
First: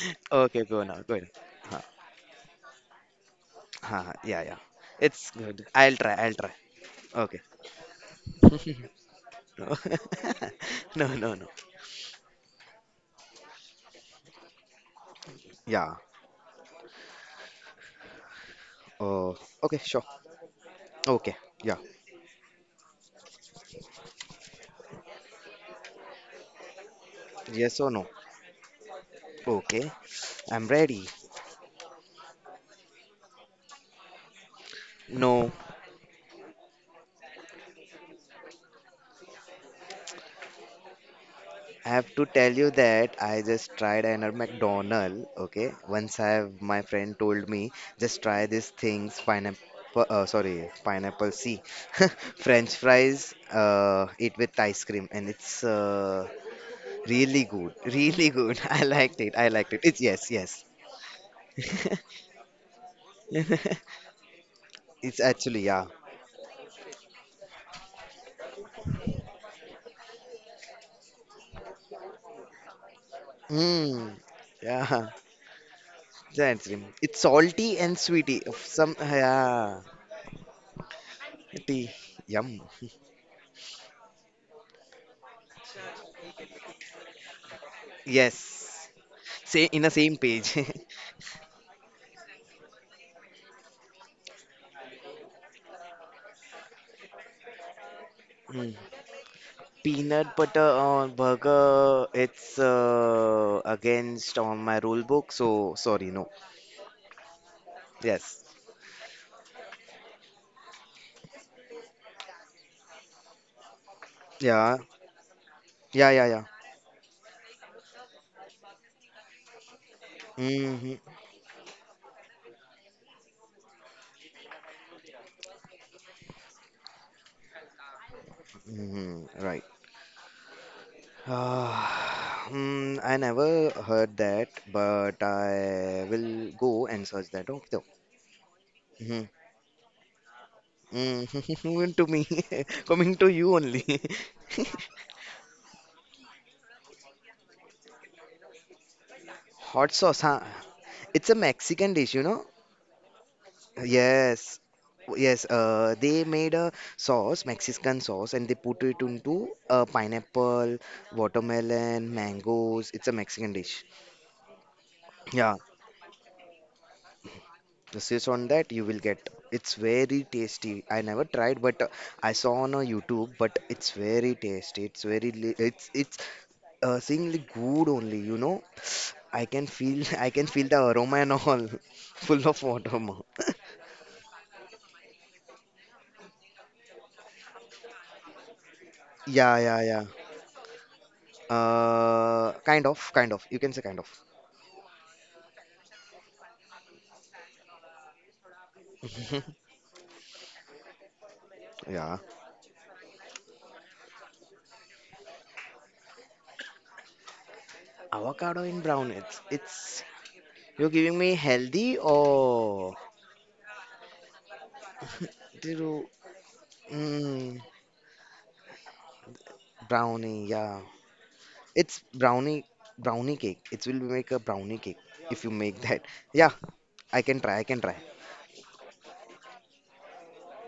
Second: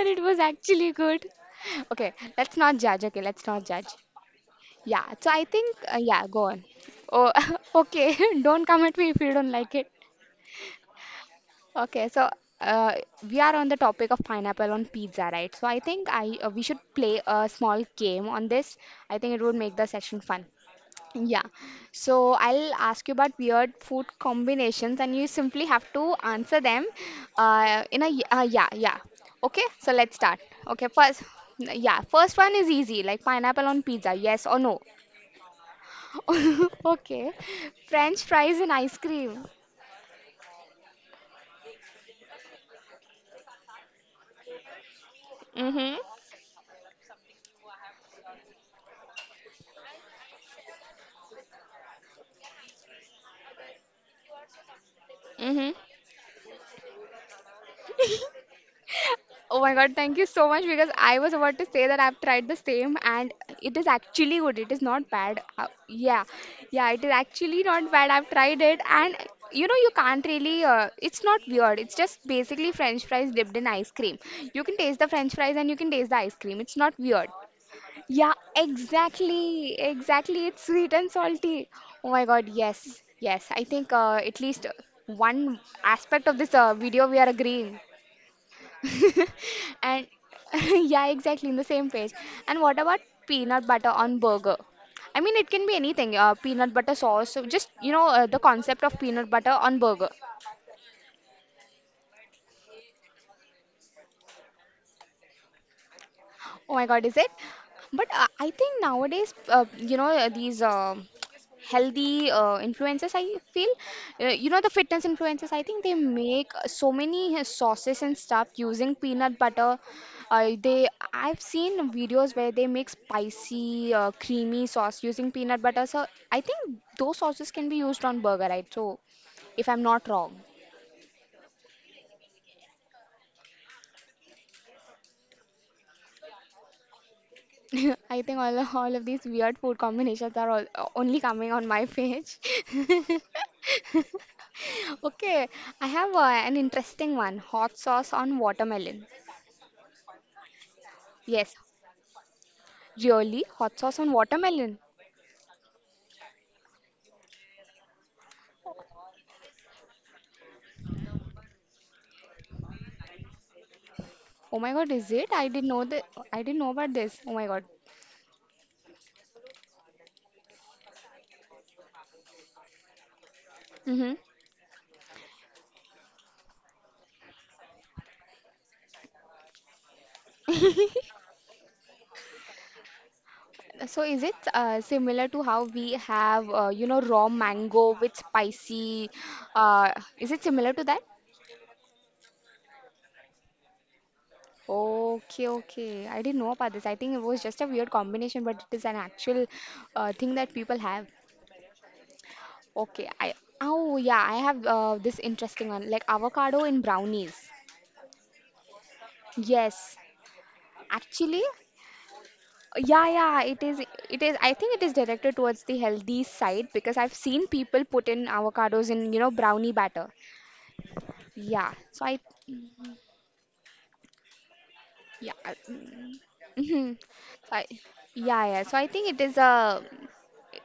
A: and it was
B: Okay, go
A: actually
B: now. Go now.
A: good.
B: Huh.
A: Okay, let's not judge. Okay, let's not judge.
B: Huh. Huh. Yeah, yeah.
A: Yeah, so
B: It's
A: I
B: good.
A: think
B: I'll
A: uh,
B: try.
A: yeah,
B: I'll
A: go
B: try.
A: on. Oh,
B: Okay.
A: okay. Don't come at me if you don't
B: No.
A: like it.
B: No, no, no.
A: Okay, so uh, we are on the topic of pineapple on pizza, right? So I
B: Yeah.
A: think I uh, we should play a small game on this. I think
B: Oh,
A: it would make
B: okay,
A: the
B: sure.
A: session fun.
B: Okay.
A: Yeah.
B: Yeah.
A: So I'll ask you about weird food combinations, and you simply have to answer them
B: Yes
A: uh,
B: or
A: in
B: no?
A: a y- uh, yeah, yeah. Okay,
B: Okay.
A: so let's start.
B: I'm
A: Okay,
B: ready.
A: first, yeah, first one is easy, like pineapple on pizza, yes or no.
B: No.
A: Okay, French fries and ice cream.
B: I have to tell you that I just tried another McDonald. Okay,
A: Mm-hmm.
B: once I have my friend told me just try these things pineapple. Uh, sorry, pineapple C, French fries. Uh, eat with ice cream, and it's
A: Mm-hmm.
B: uh, really good, really good. I liked it. I
A: Oh
B: liked
A: my
B: it.
A: god,
B: It's
A: thank you
B: yes,
A: so much
B: yes.
A: because I was about to say that I've tried the same and it is actually good. It is not
B: It's
A: bad.
B: actually
A: Uh,
B: yeah.
A: yeah, yeah, it is actually not bad. I've tried it and you know, you can't really, uh, it's not weird. It's just basically french fries dipped in ice cream.
B: Mm,
A: You can taste the
B: yeah,
A: french fries and you can taste the ice
B: it's an
A: cream.
B: ice
A: It's
B: cream.
A: not
B: It's
A: weird.
B: salty and
A: Yeah,
B: sweety. Some
A: exactly.
B: yeah,
A: Exactly. It's sweet and salty.
B: tea.
A: Oh my god,
B: Yum.
A: yes, yes. I think uh, at least one aspect of this uh, video we are agreeing.
B: Yes. Say in the
A: And
B: same page.
A: yeah, exactly in the same page. And what about peanut butter on burger? I mean, it can be anything. Uh, peanut butter sauce. So just, you know, uh, the
B: Mm.
A: concept of peanut butter on burger.
B: Peanut butter on burger, it's uh, against on my rule book, so sorry, no.
A: Oh my God, is it? But uh,
B: Yes.
A: I think nowadays, uh, you know, uh, these. Um healthy uh, influencers I feel uh, you know, the
B: Yeah.
A: fitness influencers, I think they
B: Yeah, yeah, yeah.
A: make uh, so many uh, sauces and stuff using peanut butter. Uh, they
B: hmm
A: I've seen videos where they make spicy uh, creamy sauce using peanut butter. So I think those sauces can be used on burger, right? So
B: hmm Right.
A: if I'm not wrong.
B: Ah, hmm, I never heard that, but I will go and search that. Okay.
A: I think all, all of
B: Mm-hmm.
A: these weird food combinations are all, uh, only
B: mm
A: coming on my
B: To me,
A: page.
B: coming to you only.
A: Okay, I have uh, an interesting one. Hot sauce on watermelon.
B: Hot sauce, huh? It's a
A: Yes.
B: Mexican dish, you know?
A: Really? Hot sauce on
B: Yes,
A: watermelon?
B: yes. Uh, they made a sauce, Mexican sauce, and they put it into uh, pineapple, watermelon, mangoes. It's a Mexican dish.
A: Oh my god, is it? I
B: Yeah,
A: didn't know that. I didn't know about this. Oh my god.
B: this is on that you will get. It's very tasty. I never tried, but uh, I saw on uh, YouTube. But it's
A: Mm-hmm.
B: very tasty. It's very. li- It's it's uh, seemingly good only. You know, I can feel I can feel the aroma and all, full of water. Ma.
A: So is it uh, similar to how we have, uh, you know, raw mango with spicy?
B: Yeah, yeah,
A: Uh,
B: yeah.
A: is it similar to that?
B: Uh, kind of, kind of. You can say kind of.
A: Okay, okay. I didn't know about this. I think it was just a weird combination, but it is an actual uh, thing that people have.
B: Yeah.
A: Okay, I oh yeah, I have uh, this interesting one, like avocado in brownies.
B: Avocado in brown. It's
A: Yes,
B: it's. You're giving me
A: actually.
B: healthy or
A: Yeah, yeah, it is. It is. I think it is directed towards
B: did
A: the
B: you-
A: healthy side because I've seen
B: mm,
A: people put in avocados in, you know, brownie batter.
B: brownie? Yeah.
A: Yeah.
B: It's
A: So I,
B: brownie brownie cake. It will make a brownie cake
A: yeah.
B: if you
A: I-
B: make that. Yeah,
A: mhm.
B: I can
A: So
B: try. I
A: I,
B: can try.
A: yeah, yeah. So I think it is a.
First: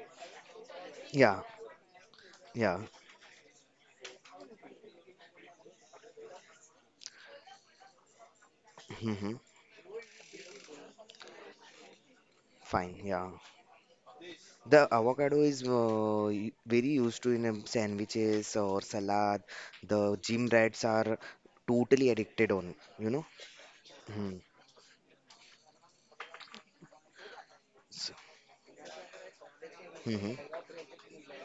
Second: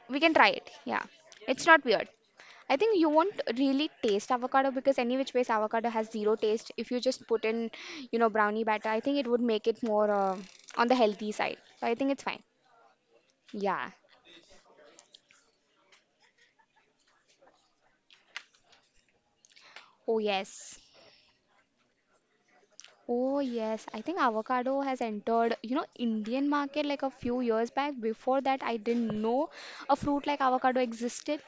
A: We can try it. Yeah.
B: Yeah,
A: It's not weird. I
B: yeah.
A: think you won't really taste avocado because any which ways avocado has zero taste. If you just put in, you know, brownie batter, I think it
B: hmm
A: would make it more uh, on the healthy side. So I think it's fine.
B: Fine. Yeah.
A: Yeah.
B: The avocado is uh, y- very used to in um, sandwiches or salad.
A: Oh
B: The gym
A: yes.
B: rats are totally addicted on. You know.
A: Oh yes, I think
B: Mm-hmm.
A: avocado has entered, you know, Indian market like a few years back. Before that, I didn't know a fruit
B: hmm
A: like avocado existed,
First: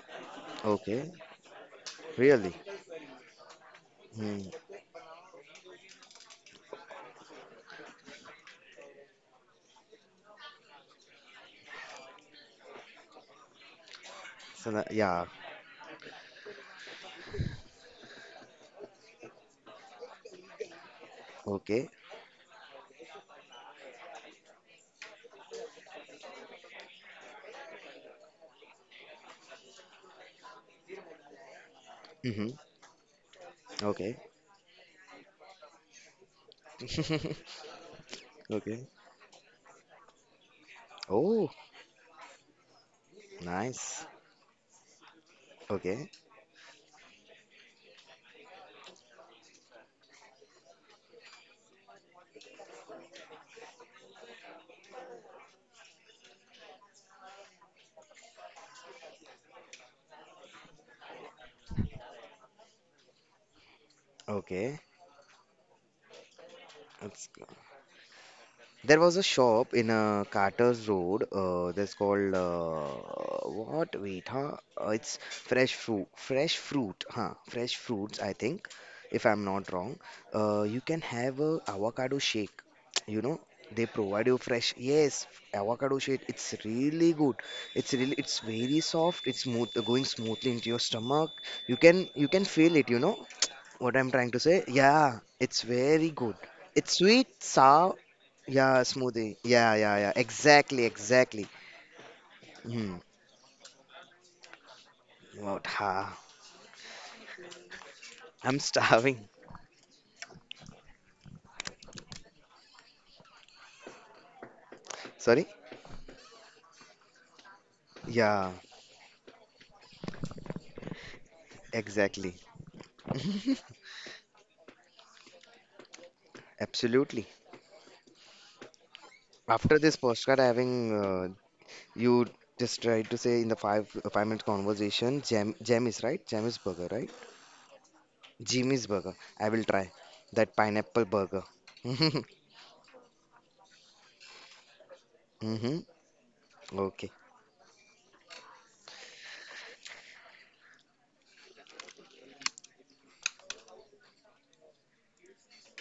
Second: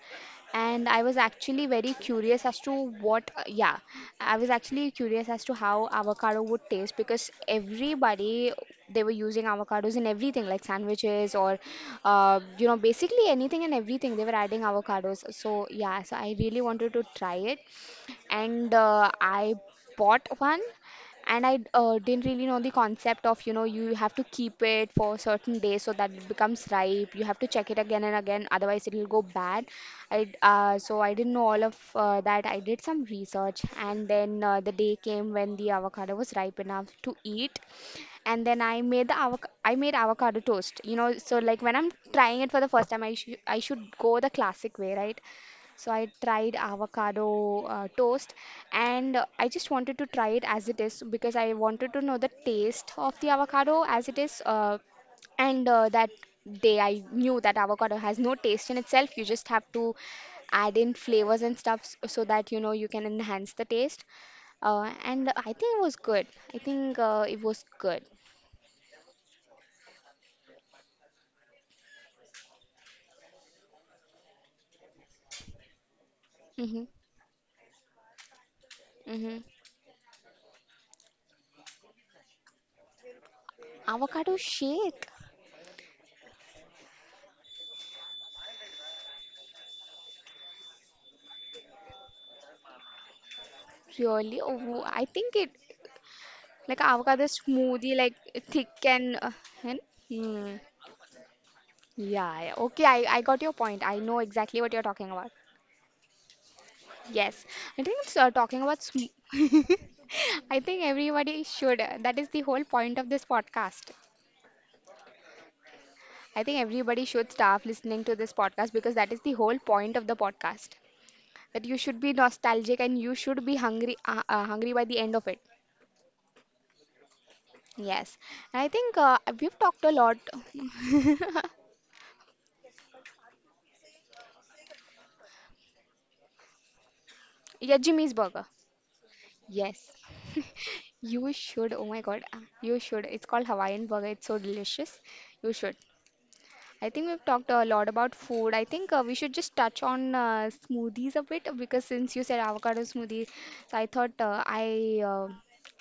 A: and I
B: Okay.
A: was actually very curious
B: Really?
A: as to what, uh, yeah, I was
B: Mm.
A: actually curious as to how avocado would taste because everybody they were using avocados in everything like sandwiches or, uh, you know, basically anything and everything they were adding
B: So na-
A: avocados.
B: yeah.
A: So yeah, so I really wanted to try it, and uh, I bought one and I
B: Okay.
A: uh, didn't really know the concept of, you know, you have to keep it for certain days so that it becomes ripe. You have to check it again and again, otherwise it will go bad. I uh, so I didn't know all of uh, that.
B: hmm
A: I did some research and
B: Okay.
A: then uh, the day came when the avocado was ripe enough to eat, and then I
B: Okay.
A: made the avoc I made avocado toast. You know, so
B: Oh,
A: like when I'm trying it for the first time, I should I should
B: nice.
A: go the classic way, right? So I
B: Okay.
A: tried avocado uh, toast, and uh, I just wanted to try it as it is because I wanted to know the taste of the avocado as it is. Uh, and uh, That day I knew that avocado has no taste in itself. You just have to add in flavors and stuff s- so that, you know, you can enhance the taste.
B: Okay.
A: Uh, and I think it was good. I think uh,
B: That's
A: it was good.
B: there was a shop in uh, Carter's Road. Uh, that's called uh, what? Wait, huh? Uh, it's fresh fruit. Fresh
A: Mm-hmm.
B: fruit, huh? Fresh fruits, I think, if
A: Mm-hmm.
B: I'm not wrong. Uh, you can have a avocado shake. You know, they provide
A: Avocado
B: you fresh.
A: shake,
B: Yes, avocado shake. It's really good. It's really. It's very soft. It's smooth, going smoothly into your stomach. You can you can feel it. You know, what I'm trying
A: really?
B: to say,
A: Oh, I
B: yeah,
A: think it.
B: it's very good.
A: Like
B: It's
A: avocado
B: sweet,
A: smoothie,
B: sour,
A: like thick
B: yeah,
A: and uh,
B: smoothie. Yeah,
A: and-
B: yeah, yeah.
A: hmm.
B: Exactly, exactly.
A: Yeah, yeah. Okay,
B: Hmm.
A: I, I got your point. I know exactly what you're talking about.
B: What? Ha.
A: Yes. I think it's uh,
B: I'm
A: talking about sm
B: starving.
A: I think everybody should. uh, That is the whole point of this podcast.
B: Sorry?
A: I think everybody should start listening to this
B: Yeah,
A: podcast because that is the whole point of the podcast. That you should be
B: exactly.
A: nostalgic and you should be hungry, uh, uh, hungry by the end of it.
B: Absolutely.
A: Yes. And I think uh, we've
B: After
A: talked a
B: this
A: lot.
B: postcard having uh, you just tried to say in the five uh, five minute conversation, jam jam is right, jam is burger, right?
A: Yeah, Jimmy's Burger.
B: Jimmy's burger. I will try
A: Yes.
B: that pineapple
A: You
B: burger.
A: should. Oh my God, uh, you should. It's called Hawaiian burger. It's so delicious. You
B: Mm-hmm.
A: should. I
B: Okay.
A: think we've talked a lot about food. I think uh, we should just touch on uh, smoothies a bit because since you said avocado smoothie, so I thought uh, I uh,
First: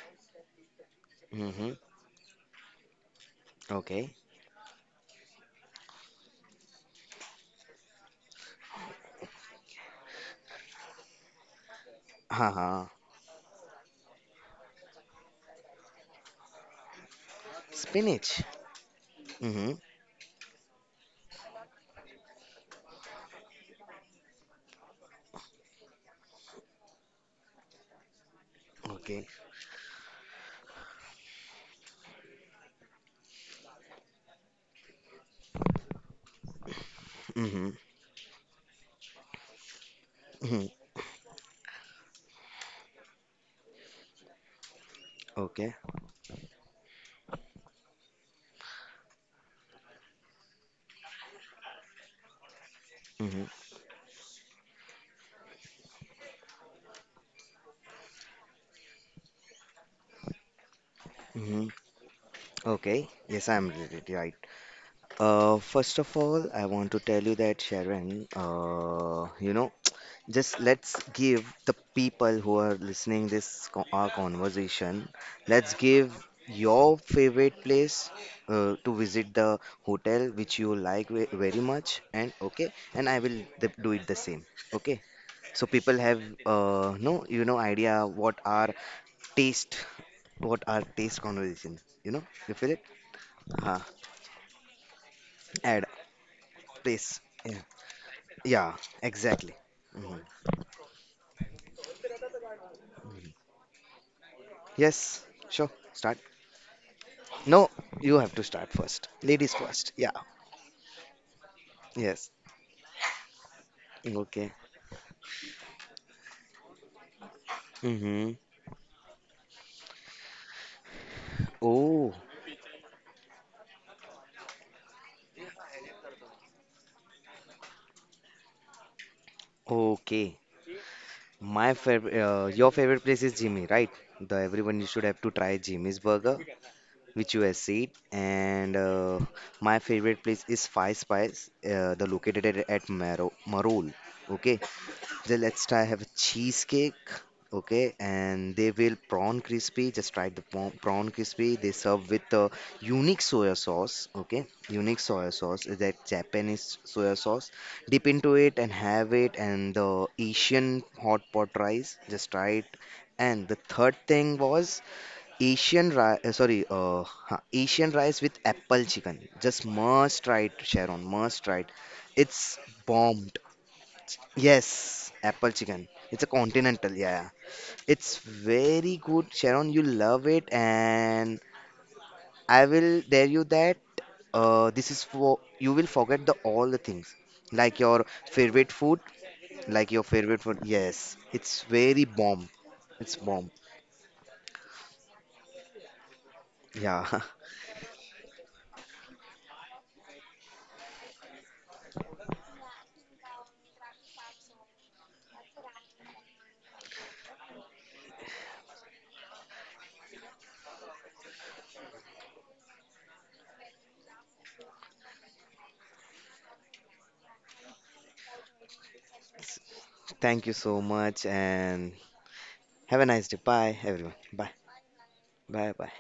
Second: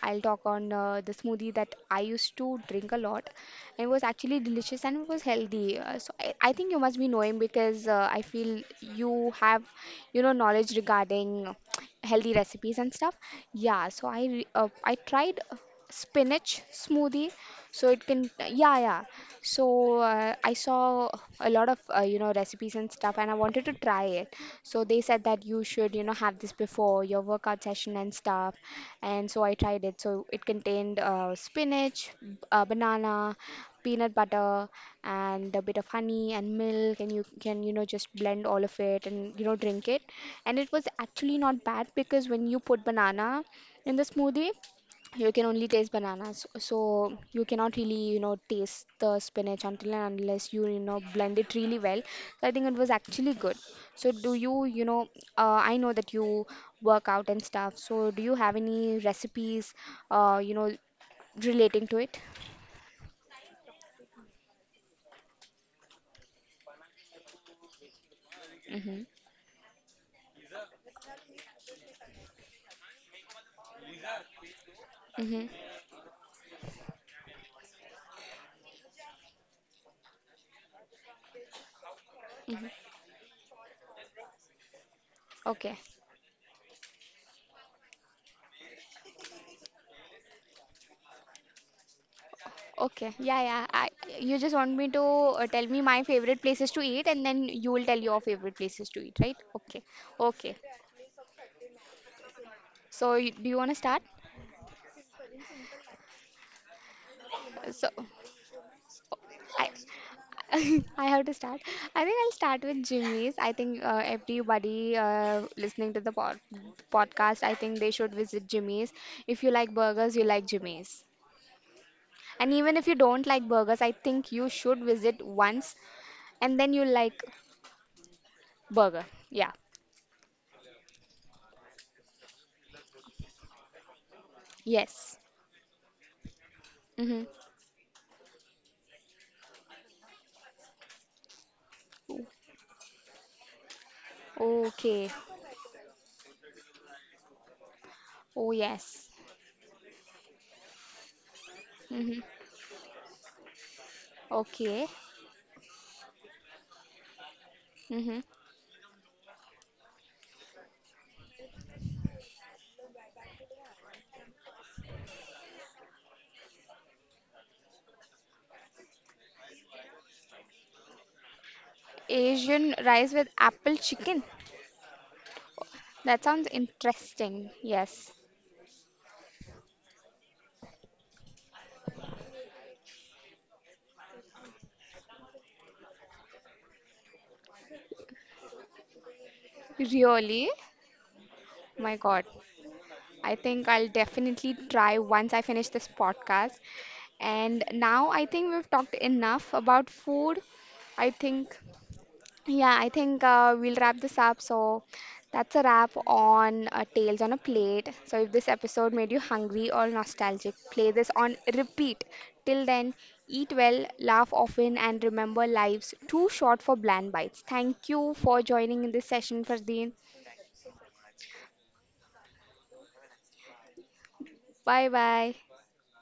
A: I'll talk on uh, the smoothie
B: Mm-hmm.
A: that I used to drink a lot. It was
B: Okay.
A: actually delicious and it was healthy. Uh, so I, I think you must be knowing because uh, I feel you have, you know, knowledge regarding healthy
B: Ha ha.
A: recipes and stuff. Yeah, so I re- uh, I tried spinach smoothie, so it can,
B: Spinach.
A: yeah, yeah.
B: Mm-hmm.
A: So uh, I saw a lot of uh, you know, recipes and stuff, and I wanted to try it. So they said that you should, you know, have this before your workout session and stuff,
B: Okay.
A: and so I tried it. So it contained uh, spinach b- uh, banana, peanut butter, and a bit of honey and milk, and you can,
B: Mm-hmm.
A: you know, just blend all of it and, you know, drink it. And
B: Mm-hmm.
A: it was actually not bad because when you put banana in the smoothie, you can only
B: Okay.
A: taste bananas, so you cannot really, you know, taste the spinach until and unless you, you know, blend it really well. So I think it was actually
B: Mm-hmm.
A: good. So do you, you know, uh, I know that you work out and stuff, so do you have any recipes, uh, you know
B: Mm-hmm.
A: relating to it?
B: Okay. Yes, I'm really right. Uh, first of all, I want to tell you that Sharon,
A: Mm-hmm.
B: uh, you know, just let's give the people who are listening this co- our conversation,
A: Mm-hmm.
B: let's give your favorite place uh, to visit the hotel which you like ve- very much and okay,
A: Mm-hmm.
B: and I will th- do it the same, okay, so
A: Okay.
B: people have uh, no, you know, idea what are taste, what are taste conversation, you know, you feel it,
A: Okay. Yeah, yeah.
B: huh.
A: I, you just want me to uh, tell me
B: Add
A: my favorite places to eat,
B: place,
A: and then
B: yeah,
A: you will tell your favorite
B: yeah,
A: places to eat, right?
B: exactly.
A: Okay.
B: Mhm.
A: Okay. So, you, do you want to start?
B: Yes, sure, start. No,
A: So,
B: you have to start first. Ladies
A: I
B: first. Yeah,
A: I have to start. I think
B: yes,
A: I'll start with Jimmy's. I think uh,
B: okay.
A: everybody uh, listening to the pod podcast, I think they should
B: Mm-hmm.
A: visit Jimmy's. If you like burgers, you like Jimmy's.
B: Oh,
A: And even if you don't like burgers, I think you should visit once and then you like burger. Yeah.
B: okay. My favorite, uh, your favorite place is Jimmy, right? The everyone you should
A: Yes.
B: have to try Jimmy's burger
A: Mm-hmm.
B: which you have seen. And uh, my favorite place is Five Spice, uh, the located at, at Maro Marol. Okay,
A: Okay.
B: so let's try have a cheesecake. Okay,
A: Oh,
B: and they will
A: yes.
B: prawn crispy. Just try the prawn prawn crispy. They serve
A: Mm-hmm.
B: with a unique soya sauce. Okay,
A: Okay.
B: unique soya sauce is that Japanese soya sauce. Dip
A: Mm-hmm.
B: into it and have it, and the Asian hot pot rice. Just try it. And the third thing was Asian rice, uh, sorry, uh, huh, Asian rice with apple chicken. Just must try it, Sharon. Must try it. It's
A: Asian rice with
B: bombed.
A: apple chicken.
B: Yes, apple chicken.
A: That
B: It's a
A: sounds
B: continental. Yeah,
A: interesting. Yes.
B: it's very good, Sharon. You love it, and I will dare you that uh, this is for you will forget the all the things like your favorite food, like your favorite
A: Really?
B: food. Yes, it's
A: My
B: very
A: God.
B: bomb. It's
A: I
B: bomb.
A: think I'll definitely try once I finish this podcast.
B: Yeah.
A: And now I think we've talked enough about food. I think, yeah, I think uh, we'll wrap this up. So that's a wrap on uh, Tales on a Plate. So if this episode made you hungry or nostalgic, play this on repeat. Till then, eat well, laugh often, and remember life's too short for bland bites. Thank you for joining in this session, Fardeen.
B: Thank you so much, and have a nice day. Bye, everyone. Bye.
A: Bye bye.
B: Bye. Bye.